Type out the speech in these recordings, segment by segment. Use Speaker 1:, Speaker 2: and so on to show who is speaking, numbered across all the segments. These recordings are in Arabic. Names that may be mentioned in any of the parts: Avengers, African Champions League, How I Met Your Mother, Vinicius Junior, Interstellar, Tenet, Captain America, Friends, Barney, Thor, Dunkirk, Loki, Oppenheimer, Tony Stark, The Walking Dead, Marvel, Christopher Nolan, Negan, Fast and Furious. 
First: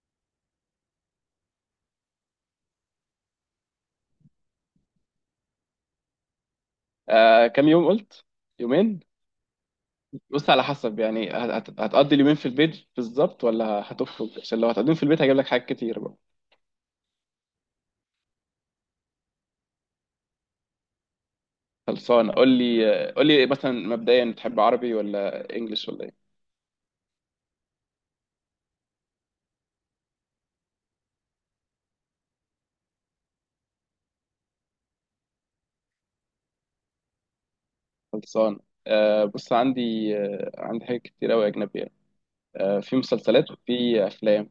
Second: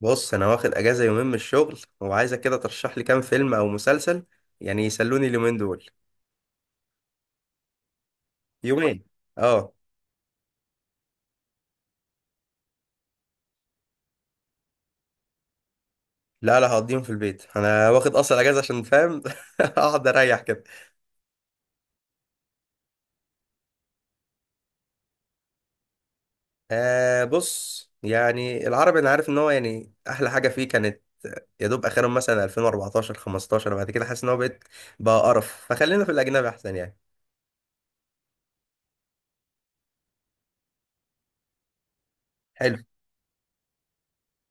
Speaker 1: بص، انا واخد اجازه يومين من الشغل وعايزك كده ترشح لي كام فيلم او مسلسل، يعني يسلوني اليومين دول.
Speaker 2: آه، كام يوم قلت؟ يومين.
Speaker 1: يومين. اه.
Speaker 2: بص، على حسب يعني هتقضي اليومين في البيت بالظبط ولا هتخرج؟ عشان لو هتقضيهم في البيت هجيب لك حاجات كتير بقى.
Speaker 1: لا لا، هقضيهم في البيت، انا واخد اصلا اجازه عشان فاهم اقعد اريح كده.
Speaker 2: خلصان، قول لي آه، قول لي مثلا مبدئيا تحب عربي ولا انجليش ولا ايه؟
Speaker 1: آه، بص يعني العربي انا عارف ان هو يعني احلى حاجه فيه كانت يا دوب اخرهم مثلا 2014 15، وبعد كده حاسس ان هو بقيت بقى قرف، فخلينا في الاجنبي احسن يعني.
Speaker 2: خلصان. آه بص عندي، آه عندي حاجات كتير قوي اجنبيه. آه
Speaker 1: حلو.
Speaker 2: في مسلسلات وفي افلام.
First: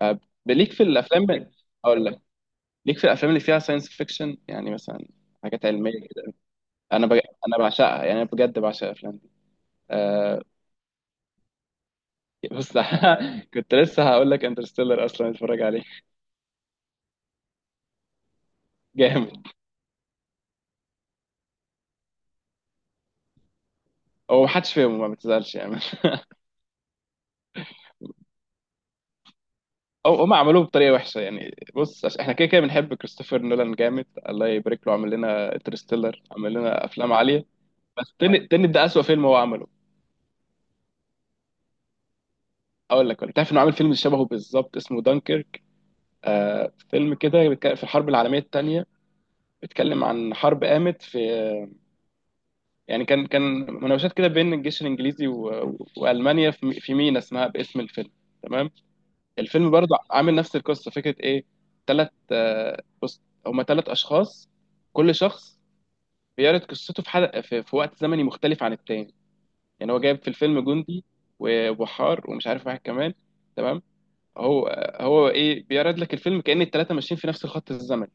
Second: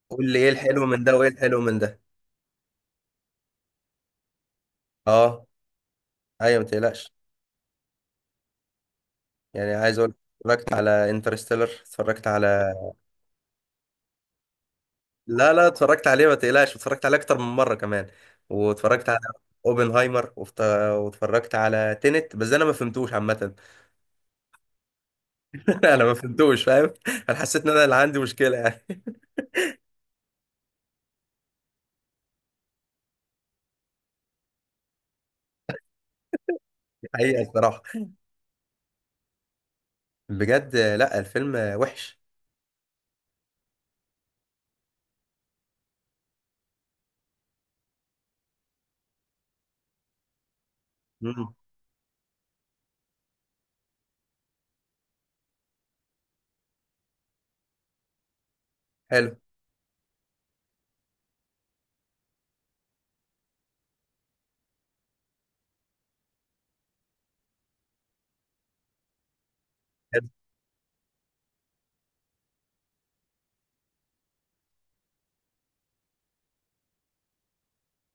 Speaker 2: آه.
Speaker 1: قول لي ايه
Speaker 2: ليك في
Speaker 1: الحلو من ده
Speaker 2: الافلام،
Speaker 1: وايه الحلو من ده.
Speaker 2: اقول لك، ليك في الافلام اللي فيها ساينس فيكشن، يعني مثلا
Speaker 1: اه،
Speaker 2: حاجات علميه كده.
Speaker 1: ايوه ما
Speaker 2: انا
Speaker 1: تقلقش.
Speaker 2: بج... انا بعشقها، يعني انا بجد بعشق الافلام دي.
Speaker 1: يعني عايز اقول
Speaker 2: آه،
Speaker 1: اتفرجت على انترستيلر، اتفرجت على
Speaker 2: بس. كنت لسه هقول لك انترستيلر اصلا
Speaker 1: لا
Speaker 2: اتفرج
Speaker 1: لا،
Speaker 2: عليه.
Speaker 1: اتفرجت عليه ما تقلقش، اتفرجت عليه اكتر من مره كمان. واتفرجت على
Speaker 2: جامد.
Speaker 1: اوبنهايمر واتفرجت على تينت، بس انا ما فهمتوش عامه.
Speaker 2: هو محدش فاهمه، ما بتزعلش يعني.
Speaker 1: انا ما فهمتوش فاهم، انا حسيت ان انا اللي عندي مشكله يعني.
Speaker 2: او هم عملوه بطريقه وحشه يعني. بص، عشان احنا كده كده بنحب كريستوفر نولان جامد، الله يبارك له، عمل لنا انترستيلر، عمل لنا افلام
Speaker 1: حقيقه
Speaker 2: عاليه،
Speaker 1: الصراحه،
Speaker 2: بس تنت، تنت ده اسوأ فيلم هو عمله.
Speaker 1: بجد لا، الفيلم وحش.
Speaker 2: اقول لك، انت عارف انه عامل فيلم شبهه بالظبط اسمه دانكيرك؟ آه، فيلم كده بيتكلم في الحرب العالميه الثانيه، بيتكلم عن حرب قامت في،
Speaker 1: مم.
Speaker 2: يعني كان مناوشات كده بين الجيش الانجليزي والمانيا في مينا اسمها باسم الفيلم. تمام.
Speaker 1: حلو
Speaker 2: الفيلم برضه عامل نفس القصه، فكره ايه؟ تلات، آه، بص، هما تلات اشخاص، كل شخص بيعرض قصته في حلقه في وقت زمني مختلف عن التاني. يعني هو جايب في
Speaker 1: حلو،
Speaker 2: الفيلم جندي وبحار ومش عارف واحد كمان، تمام؟ هو هو ايه، بيعرض لك الفيلم كأن التلاته ماشيين في نفس الخط الزمني.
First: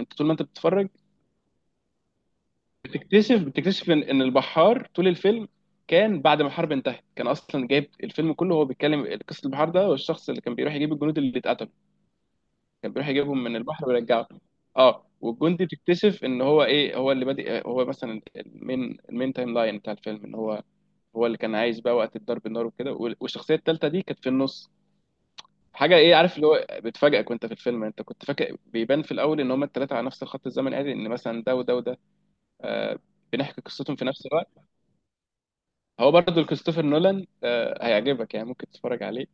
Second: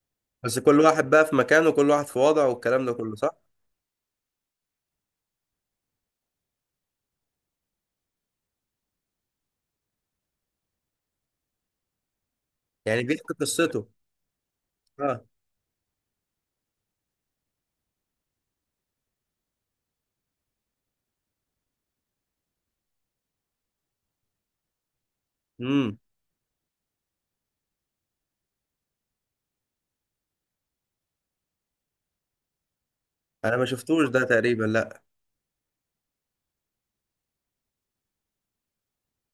Speaker 2: انت طول ما انت
Speaker 1: بس كل
Speaker 2: بتتفرج
Speaker 1: واحد بقى في مكانه، كل واحد في وضعه والكلام ده كله صح.
Speaker 2: بتكتشف ان البحار طول الفيلم كان بعد ما الحرب انتهت، كان اصلا جايب الفيلم كله، هو بيتكلم قصه البحار ده والشخص اللي كان بيروح يجيب الجنود اللي اتقتلوا، كان
Speaker 1: يعني
Speaker 2: بيروح
Speaker 1: بيحكي
Speaker 2: يجيبهم من
Speaker 1: قصته.
Speaker 2: البحر ويرجعه. اه.
Speaker 1: اه.
Speaker 2: والجندي بتكتشف ان هو ايه، هو اللي بادئ، هو مثلا المين تايم لاين بتاع الفيلم، ان هو، هو اللي كان عايش بقى وقت الضرب النار وكده. والشخصيه الثالثه دي كانت في النص. حاجه
Speaker 1: امم.
Speaker 2: ايه، عارف اللي هو بتفاجئك وانت في الفيلم؟ انت كنت فاكر بيبان في الاول ان هما الثلاثه على نفس الخط الزمني عادي، ان مثلا ده وده وده، آه،
Speaker 1: انا
Speaker 2: بنحكي
Speaker 1: ما
Speaker 2: قصتهم في
Speaker 1: شفتوش ده
Speaker 2: نفس الوقت.
Speaker 1: تقريبا، لا.
Speaker 2: هو برضه كريستوفر نولان، آه هيعجبك يعني، ممكن تتفرج عليه.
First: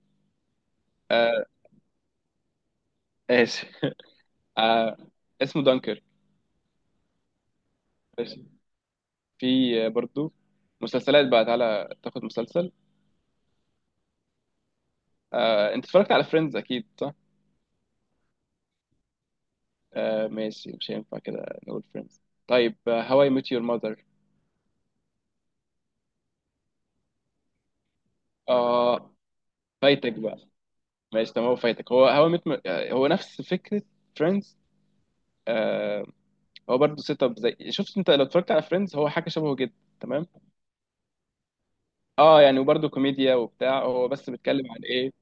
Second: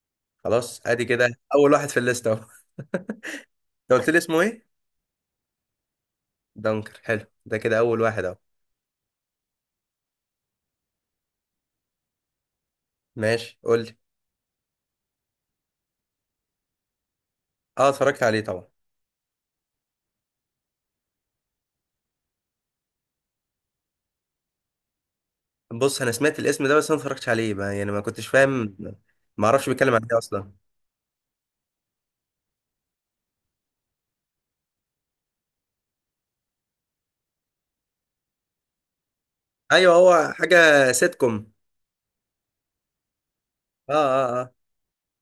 Speaker 1: خلاص، ادي كده
Speaker 2: آه.
Speaker 1: اول واحد في الليسته اهو
Speaker 2: ماشي.
Speaker 1: انت قلت لي اسمه ايه؟
Speaker 2: آه، اسمه دانكر.
Speaker 1: دانكر، حلو، ده كده اول واحد اهو.
Speaker 2: في برضو مسلسلات بقى، تعالى تاخد مسلسل.
Speaker 1: ماشي قول لي.
Speaker 2: آه، انت اتفرجت على فريندز اكيد صح؟
Speaker 1: اه، اتفرجت عليه طبعا.
Speaker 2: آه، ماشي، مش هينفع كده نقول فريندز. طيب هواي ميت يور ماذر؟
Speaker 1: بص انا سمعت الاسم ده، بس انا ما اتفرجتش عليه، ما يعني ما كنتش فاهم،
Speaker 2: اه،
Speaker 1: ما اعرفش بيتكلم عن
Speaker 2: فايتك
Speaker 1: ايه
Speaker 2: بقى.
Speaker 1: اصلا.
Speaker 2: ماشي تمام، هو فايتك، هو ميت، هو نفس فكرة فريندز. آه، هو برضه سيت اب، زي، شفت، انت لو اتفرجت على فريندز هو حاجة شبهه جدا.
Speaker 1: ايوه
Speaker 2: تمام.
Speaker 1: هو حاجه سيتكم.
Speaker 2: اه يعني، وبرضه كوميديا وبتاع،
Speaker 1: اه
Speaker 2: هو بس
Speaker 1: اه اه
Speaker 2: بيتكلم عن ايه.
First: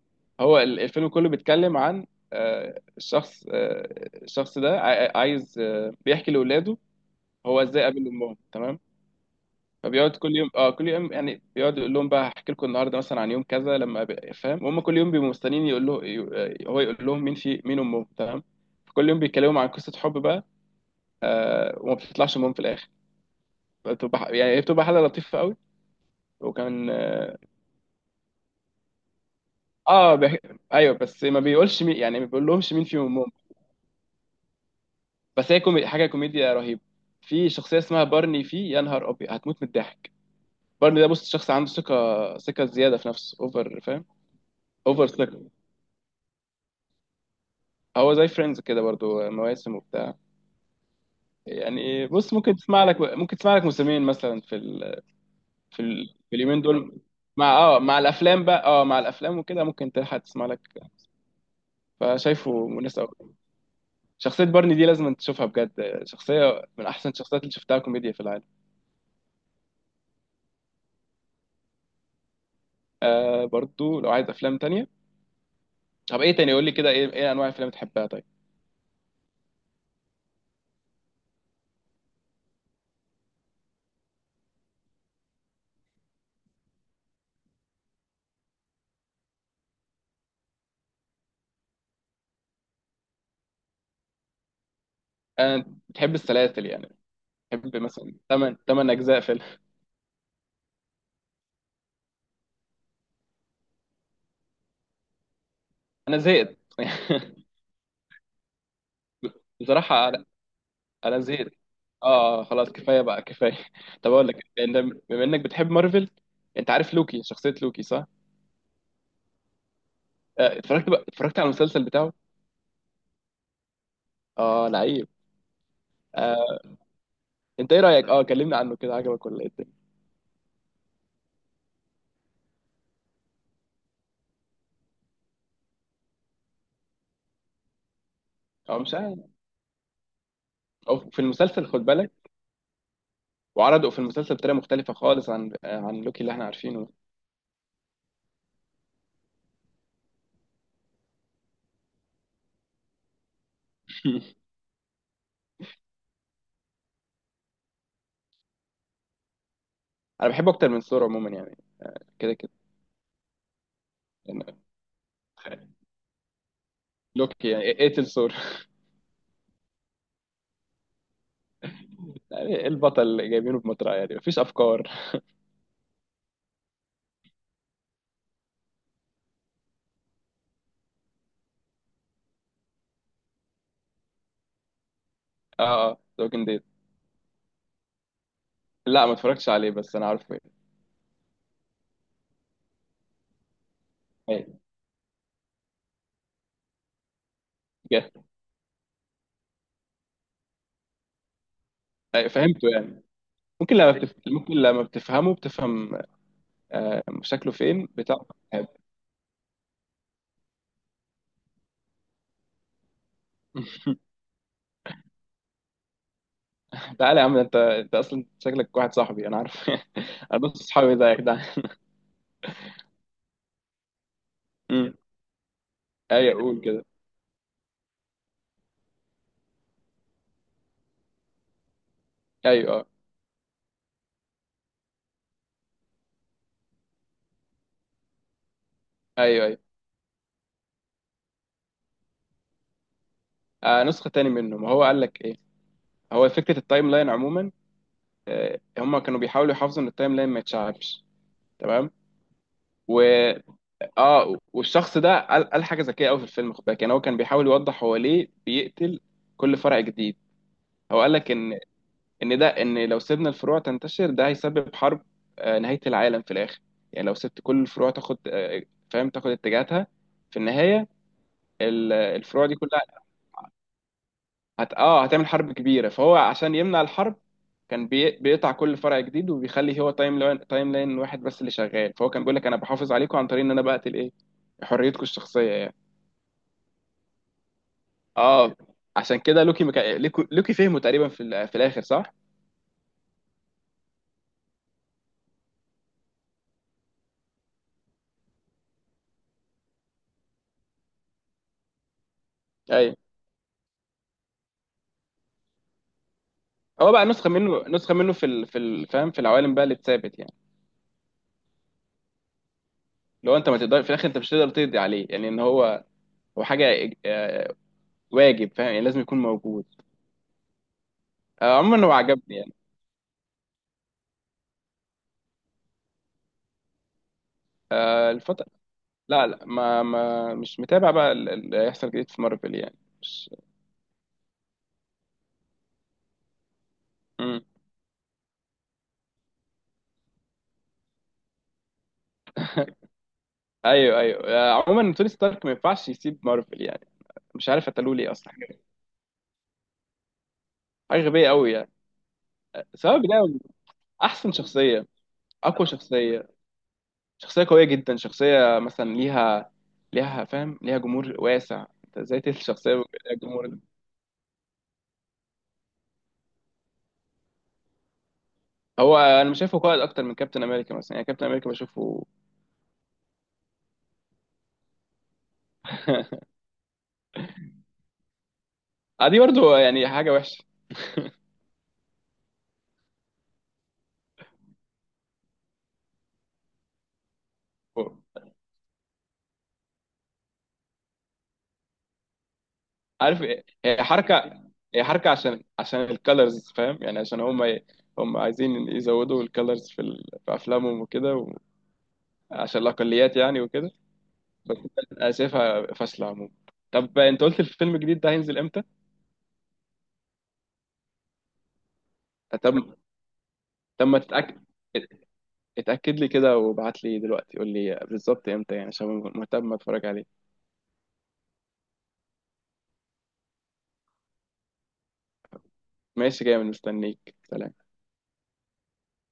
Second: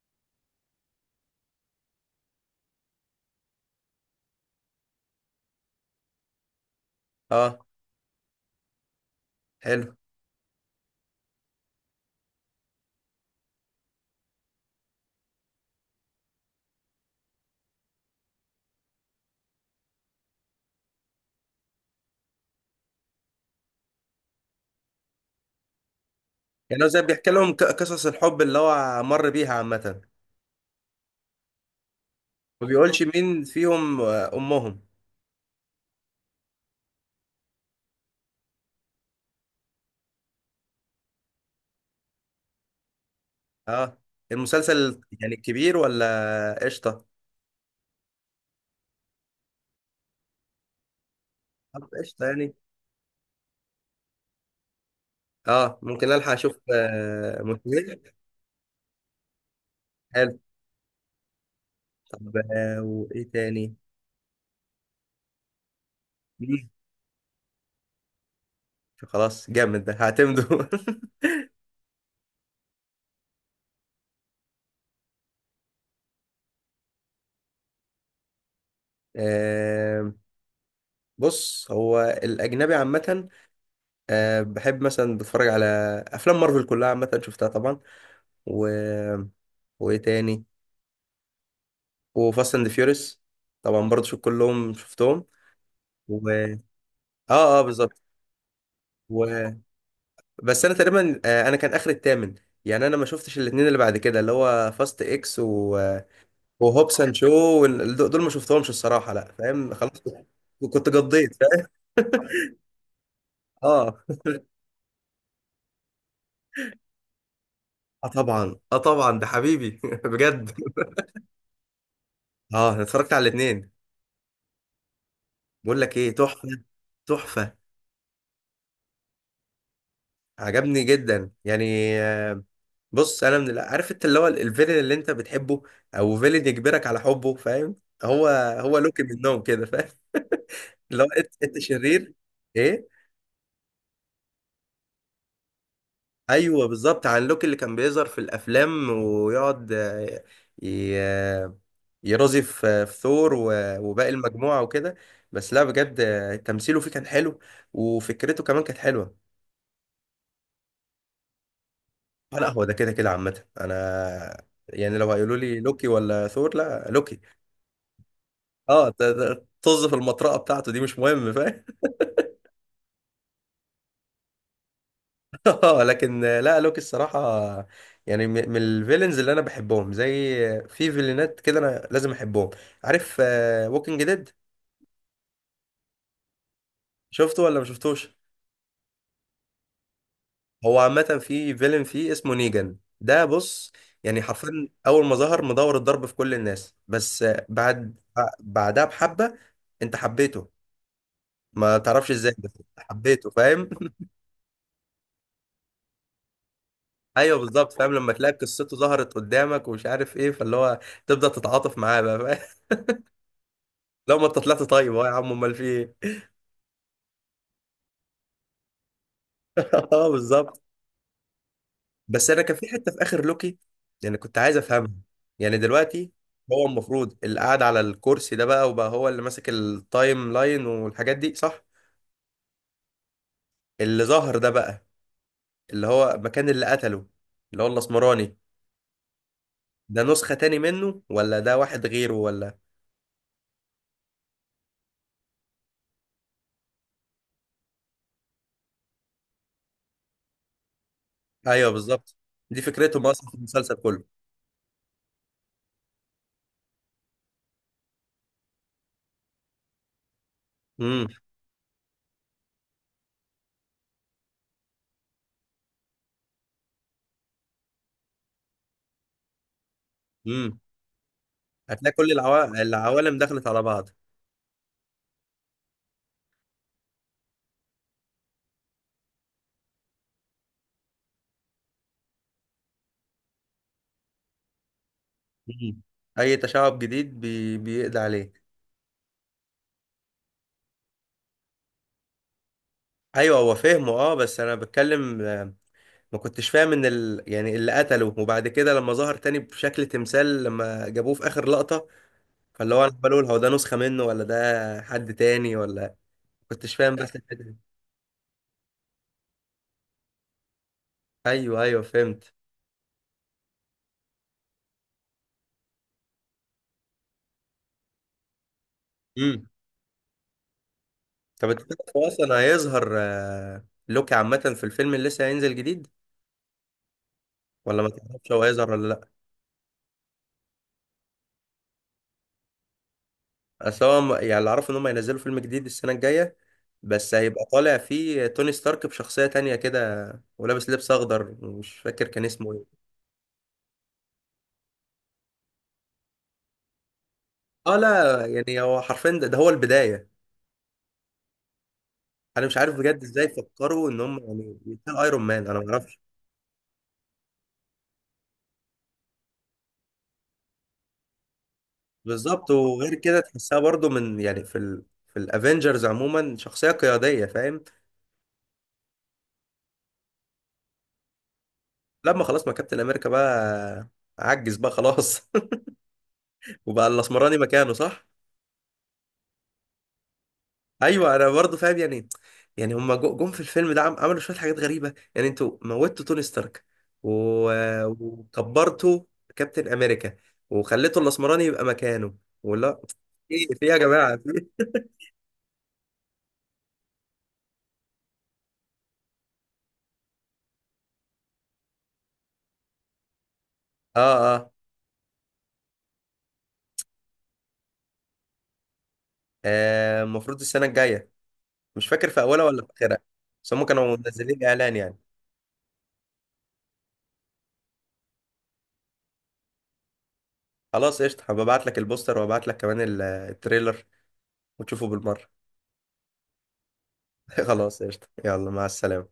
Speaker 2: هو الفيلم كله بيتكلم عن، آه، الشخص، آه الشخص ده عايز، آه، بيحكي لاولاده
Speaker 1: اه.
Speaker 2: هو ازاي قابل امهم، تمام؟
Speaker 1: حلو.
Speaker 2: فبيقعد كل يوم، اه كل يوم يعني، بيقعد يقول لهم بقى هحكي لكم النهارده مثلا عن يوم كذا لما فاهم، وهم كل يوم بيبقوا مستنيين يقول له هو يقول لهم مين في مين امهم، تمام. كل يوم بيتكلموا عن قصه حب بقى، آه، وما بتطلعش امهم في الاخر. بتبقى يعني هي بتبقى حاله لطيفه قوي.
Speaker 1: يعني هو
Speaker 2: وكان
Speaker 1: زي بيحكي
Speaker 2: اه،
Speaker 1: لهم قصص الحب اللي هو مر بيها عامه.
Speaker 2: آه، ايوه، بس ما بيقولش مين، يعني ما
Speaker 1: ما
Speaker 2: بيقولهمش مين
Speaker 1: بيقولش
Speaker 2: فيهم امهم.
Speaker 1: مين فيهم امهم.
Speaker 2: بس هي حاجه كوميديا رهيبه. في شخصيه اسمها بارني، في، يا نهار ابيض، هتموت من الضحك. بارني ده بص، شخص عنده ثقه زياده في نفسه، اوفر،
Speaker 1: اه،
Speaker 2: فاهم،
Speaker 1: المسلسل
Speaker 2: اوفر
Speaker 1: يعني
Speaker 2: سليب.
Speaker 1: كبير ولا قشطه؟
Speaker 2: هو زي فريندز كده برضو، مواسم وبتاع،
Speaker 1: طب
Speaker 2: يعني
Speaker 1: قشطه
Speaker 2: بص،
Speaker 1: يعني.
Speaker 2: ممكن تسمع لك موسمين مثلا في
Speaker 1: اه، ممكن الحق
Speaker 2: في
Speaker 1: اشوف
Speaker 2: اليومين دول مع، اه مع
Speaker 1: مشوير.
Speaker 2: الافلام بقى، اه مع الافلام وكده، ممكن تلحق
Speaker 1: حلو.
Speaker 2: تسمع لك.
Speaker 1: طب
Speaker 2: فشايفه مناسب
Speaker 1: وايه
Speaker 2: قوي.
Speaker 1: تاني؟
Speaker 2: شخصية بارني دي لازم تشوفها بجد، شخصية
Speaker 1: مم.
Speaker 2: من احسن الشخصيات اللي شفتها كوميديا في العالم.
Speaker 1: خلاص جامد ده هعتمده
Speaker 2: آه برضو لو عايز افلام تانية، طب ايه تاني، قول لي كده ايه انواع الافلام بتحبها، طيب؟
Speaker 1: آه، بص هو الأجنبي عامة، بحب مثلا بتفرج على أفلام مارفل كلها، عامة شفتها طبعا، و... وإيه تاني؟ وفاست أند فيوريس، طبعا برضه شوف كلهم شفتهم،
Speaker 2: انا بتحب
Speaker 1: و
Speaker 2: السلاسل يعني، بتحب
Speaker 1: بالظبط.
Speaker 2: مثلا 8 اجزاء فيلم.
Speaker 1: و... بس أنا تقريبا، أنا كان آخر التامن، يعني أنا ما شفتش الاتنين اللي بعد كده، اللي هو فاست إكس و...
Speaker 2: انا زهقت.
Speaker 1: وهوبس أند شو، دول ما شفتهمش الصراحة، لا فاهم خلاص،
Speaker 2: بصراحة
Speaker 1: كنت
Speaker 2: انا
Speaker 1: قضيت
Speaker 2: زهقت.
Speaker 1: فاهم.
Speaker 2: اه، آه، خلاص كفايه بقى كفايه.
Speaker 1: آه
Speaker 2: طب اقول لك بما انك بتحب مارفل، انت عارف لوكي، شخصيه لوكي، صح؟
Speaker 1: آه طبعا، آه طبعا ده حبيبي بجد.
Speaker 2: آه، اتفرجت بقى، اتفرجت على المسلسل بتاعه؟
Speaker 1: اه، أنا اتفرجت على الاثنين،
Speaker 2: اه لعيب.
Speaker 1: بقول لك ايه،
Speaker 2: آه،
Speaker 1: تحفه. تحفه.
Speaker 2: انت ايه رايك، اه كلمنا عنه كده، عجبك ولا ايه الدنيا؟
Speaker 1: عجبني جدا يعني. آه، بص انا عارف انت اللي هو الفيلن اللي انت بتحبه، او فيلن يجبرك على حبه فاهم، هو هو
Speaker 2: اه مش
Speaker 1: لوكي
Speaker 2: عارف.
Speaker 1: منهم كده فاهم. اللي هو
Speaker 2: او في
Speaker 1: انت
Speaker 2: المسلسل خد بالك،
Speaker 1: شرير. ايه؟
Speaker 2: وعرضوا في المسلسل بطريقه مختلفه خالص عن، آه، عن لوكي اللي احنا
Speaker 1: ايوه
Speaker 2: عارفينه.
Speaker 1: بالظبط، عن لوكي اللي كان بيظهر في الافلام ويقعد ي- آه، يرازي في ثور وباقي المجموعه وكده. بس لا بجد، تمثيله فيه كان حلو، وفكرته كمان كانت حلوه.
Speaker 2: انا بحبه اكتر من ثور عموما يعني، كده
Speaker 1: لا
Speaker 2: كده.
Speaker 1: هو ده كده كده عامة انا،
Speaker 2: يعني
Speaker 1: يعني لو هيقولوا لي لوكي ولا ثور؟ لا لوكي.
Speaker 2: لوكي، يعني اقتل ثور.
Speaker 1: اه طز في المطرقة بتاعته دي مش مهم فاهم.
Speaker 2: يعني إيه البطل اللي جايبينه بمطرقه، يعني مفيش افكار.
Speaker 1: اه لكن لا، لوكي الصراحة يعني من الفيلنز اللي انا بحبهم، زي في فيلنات كده انا لازم احبهم، عارف، ووكينج ديد.
Speaker 2: اه اه، ذا ووكينج ديد.
Speaker 1: شفته ولا ما شفتوش؟
Speaker 2: لا ما اتفرجتش عليه بس انا عارفه.
Speaker 1: هو عامة في فيلن فيه اسمه نيجان، ده بص يعني
Speaker 2: يعني.
Speaker 1: حرفيا اول ما ظهر مدور الضرب في كل الناس، بس بعد
Speaker 2: جه-
Speaker 1: بعدها بحبة. انت حبيته ما تعرفش
Speaker 2: أيوة،
Speaker 1: ازاي بس،
Speaker 2: فهمته يعني.
Speaker 1: حبيته فاهم
Speaker 2: ممكن لما أيوة. ممكن لما بتفهمه بتفهم، آه،
Speaker 1: ايوه
Speaker 2: شكله
Speaker 1: بالظبط
Speaker 2: فين
Speaker 1: فاهم، لما
Speaker 2: بتاع.
Speaker 1: تلاقي قصته ظهرت قدامك ومش عارف ايه، فاللي هو تبدا تتعاطف معاه بقى فاهم لو ما انت طلعت طيب اهو، يا عم امال في ايه؟
Speaker 2: تعالى يا عم، انت انت اصلا شكلك واحد صاحبي انا عارف.
Speaker 1: اه
Speaker 2: انا
Speaker 1: بالظبط.
Speaker 2: نص صحابي ده يا جدعان.
Speaker 1: بس انا كان في حته في اخر لوكي يعني كنت عايز افهمها،
Speaker 2: أمم.
Speaker 1: يعني دلوقتي
Speaker 2: ايوه قول
Speaker 1: هو
Speaker 2: كده.
Speaker 1: المفروض اللي قاعد على الكرسي ده بقى وبقى هو اللي ماسك التايم لاين والحاجات دي صح،
Speaker 2: ايوه اه.
Speaker 1: اللي ظهر ده بقى، اللي هو مكان اللي قتله، اللي هو الاسمراني،
Speaker 2: ايوه ايوه.
Speaker 1: ده نسخه تاني منه ولا ده واحد غيره ولا؟
Speaker 2: آه نسخه تاني منه، ما هو قال لك ايه. هو فكره التايم لاين عموما، آه هم كانوا بيحاولوا يحافظوا ان التايم لاين ما يتشعبش.
Speaker 1: ايوه
Speaker 2: تمام.
Speaker 1: بالظبط، دي
Speaker 2: و،
Speaker 1: فكرتهم اصلا في المسلسل كله.
Speaker 2: اه، والشخص ده قال حاجه ذكيه قوي في الفيلم، خد بالك، يعني هو كان بيحاول يوضح هو ليه بيقتل كل فرع جديد. هو
Speaker 1: امم.
Speaker 2: قال لك ان ده، ان لو سيبنا الفروع تنتشر ده هيسبب حرب، آه، نهاية العالم في الاخر. يعني لو سبت كل الفروع تاخد، آه، فاهم، تاخد اتجاهاتها، في
Speaker 1: امم.
Speaker 2: النهاية
Speaker 1: هتلاقي كل
Speaker 2: الفروع دي كلها
Speaker 1: العوالم دخلت على بعض.
Speaker 2: اه هتعمل حرب كبيرة. فهو عشان يمنع الحرب، بيقطع كل فرع جديد وبيخلي هو تايم لاين واحد بس اللي شغال. فهو كان بيقول لك انا بحافظ عليكم عن طريق ان انا بقتل ايه، حريتكم الشخصية يعني.
Speaker 1: مم. اي تشعب جديد بيقضي عليه.
Speaker 2: اه عشان كده لوكي لوكي فهمه تقريبا في في الاخر، صح؟
Speaker 1: ايوه هو فهمه، اه بس انا بتكلم، ما كنتش فاهم ان يعني اللي قتله، وبعد كده لما ظهر تاني بشكل تمثال لما جابوه في اخر لقطة، فاللي هو انا
Speaker 2: ايوه
Speaker 1: بقول هو ده نسخة منه ولا ده حد تاني ولا؟ ما كنتش
Speaker 2: هو
Speaker 1: فاهم بس
Speaker 2: بقى نسخه
Speaker 1: الحتة دي.
Speaker 2: منه، نسخه منه في فاهم، في العوالم بقى اللي اتثابت يعني.
Speaker 1: ايوه ايوه فهمت.
Speaker 2: لو انت ما تقدر في الاخر، انت مش تقدر تقضي عليه، يعني ان هو، هو حاجه آه، واجب، فاهم، يعني لازم يكون
Speaker 1: امم.
Speaker 2: موجود.
Speaker 1: طب
Speaker 2: آه،
Speaker 1: انت
Speaker 2: عموما هو
Speaker 1: تعرف هو اصلا
Speaker 2: عجبني يعني.
Speaker 1: هيظهر لوكي عامة في الفيلم اللي لسه هينزل جديد ولا ما
Speaker 2: آه،
Speaker 1: تعرفش هو
Speaker 2: الفتره،
Speaker 1: هيظهر ولا لا؟
Speaker 2: لا لا، ما مش متابع بقى اللي هيحصل جديد في مارفل يعني، مش.
Speaker 1: اصل هو يعني اللي اعرفه ان هم هينزلوا فيلم جديد السنه الجايه، بس
Speaker 2: مم.
Speaker 1: هيبقى طالع فيه توني ستارك بشخصيه تانية كده، ولابس لبس اخضر مش فاكر كان اسمه ايه.
Speaker 2: ايوه ايوه. آه، عموما توني ستارك ما ينفعش يسيب مارفل يعني، مش عارف
Speaker 1: اه
Speaker 2: قتلوه ليه
Speaker 1: لا
Speaker 2: اصلا،
Speaker 1: يعني
Speaker 2: حاجه،
Speaker 1: هو حرفيا ده هو البدايه،
Speaker 2: حاجة غبيه قوي يعني.
Speaker 1: انا مش عارف
Speaker 2: سواء
Speaker 1: بجد ازاي
Speaker 2: ده
Speaker 1: فكروا ان هم
Speaker 2: احسن
Speaker 1: يعني
Speaker 2: شخصيه،
Speaker 1: يبقى ايرون مان انا
Speaker 2: اقوى
Speaker 1: ما اعرفش.
Speaker 2: شخصيه، شخصية قوية جدا، شخصية مثلا ليها، ليها فاهم، ليها جمهور واسع، انت ازاي تقتل
Speaker 1: بالظبط،
Speaker 2: شخصية
Speaker 1: وغير
Speaker 2: ليها
Speaker 1: كده
Speaker 2: جمهور
Speaker 1: تحسها
Speaker 2: ده؟
Speaker 1: برضو من يعني في في الافنجرز عموما شخصيه قياديه فاهم.
Speaker 2: هو انا مش شايفه قائد اكتر من كابتن امريكا مثلا، يعني كابتن امريكا بشوفه.
Speaker 1: لما خلاص ما كابتن امريكا بقى عجز بقى خلاص وبقى الاسمراني مكانه صح.
Speaker 2: آه، دي برضو يعني حاجة وحشة.
Speaker 1: ايوه انا برضو فاهم يعني، يعني هما جم في الفيلم ده عملوا شويه حاجات غريبه، يعني انتوا موتوا توني ستارك وكبرتوا كابتن امريكا، وخليتوا الاسمراني يبقى مكانه، ولا
Speaker 2: عارف إيه؟
Speaker 1: ايه في إيه يا
Speaker 2: هي
Speaker 1: جماعه، في
Speaker 2: حركة،
Speaker 1: إيه؟
Speaker 2: هي حركة عشان، عشان الكالرز، فاهم، يعني عشان هم عايزين يزودوا الكالرز في في افلامهم وكده، عشان الاقليات يعني وكده.
Speaker 1: اه اه،
Speaker 2: بس انا شايفها فاشلة عموما. طب انت قلت الفيلم الجديد ده هينزل امتى؟
Speaker 1: المفروض السنه الجايه، مش فاكر في اولها
Speaker 2: طب
Speaker 1: ولا في اخرها، بس هم
Speaker 2: طب
Speaker 1: كانوا
Speaker 2: ما تتأكد،
Speaker 1: منزلين اعلان يعني.
Speaker 2: اتأكد لي كده وابعت لي دلوقتي، قول لي بالظبط امتى يعني، عشان مهتم اتفرج عليه.
Speaker 1: خلاص قشطه، هبعت لك البوستر وابعت لك كمان التريلر وتشوفه بالمره.
Speaker 2: ماشي جامد، مستنيك، سلام.
Speaker 1: خلاص قشطه، يلا مع السلامه.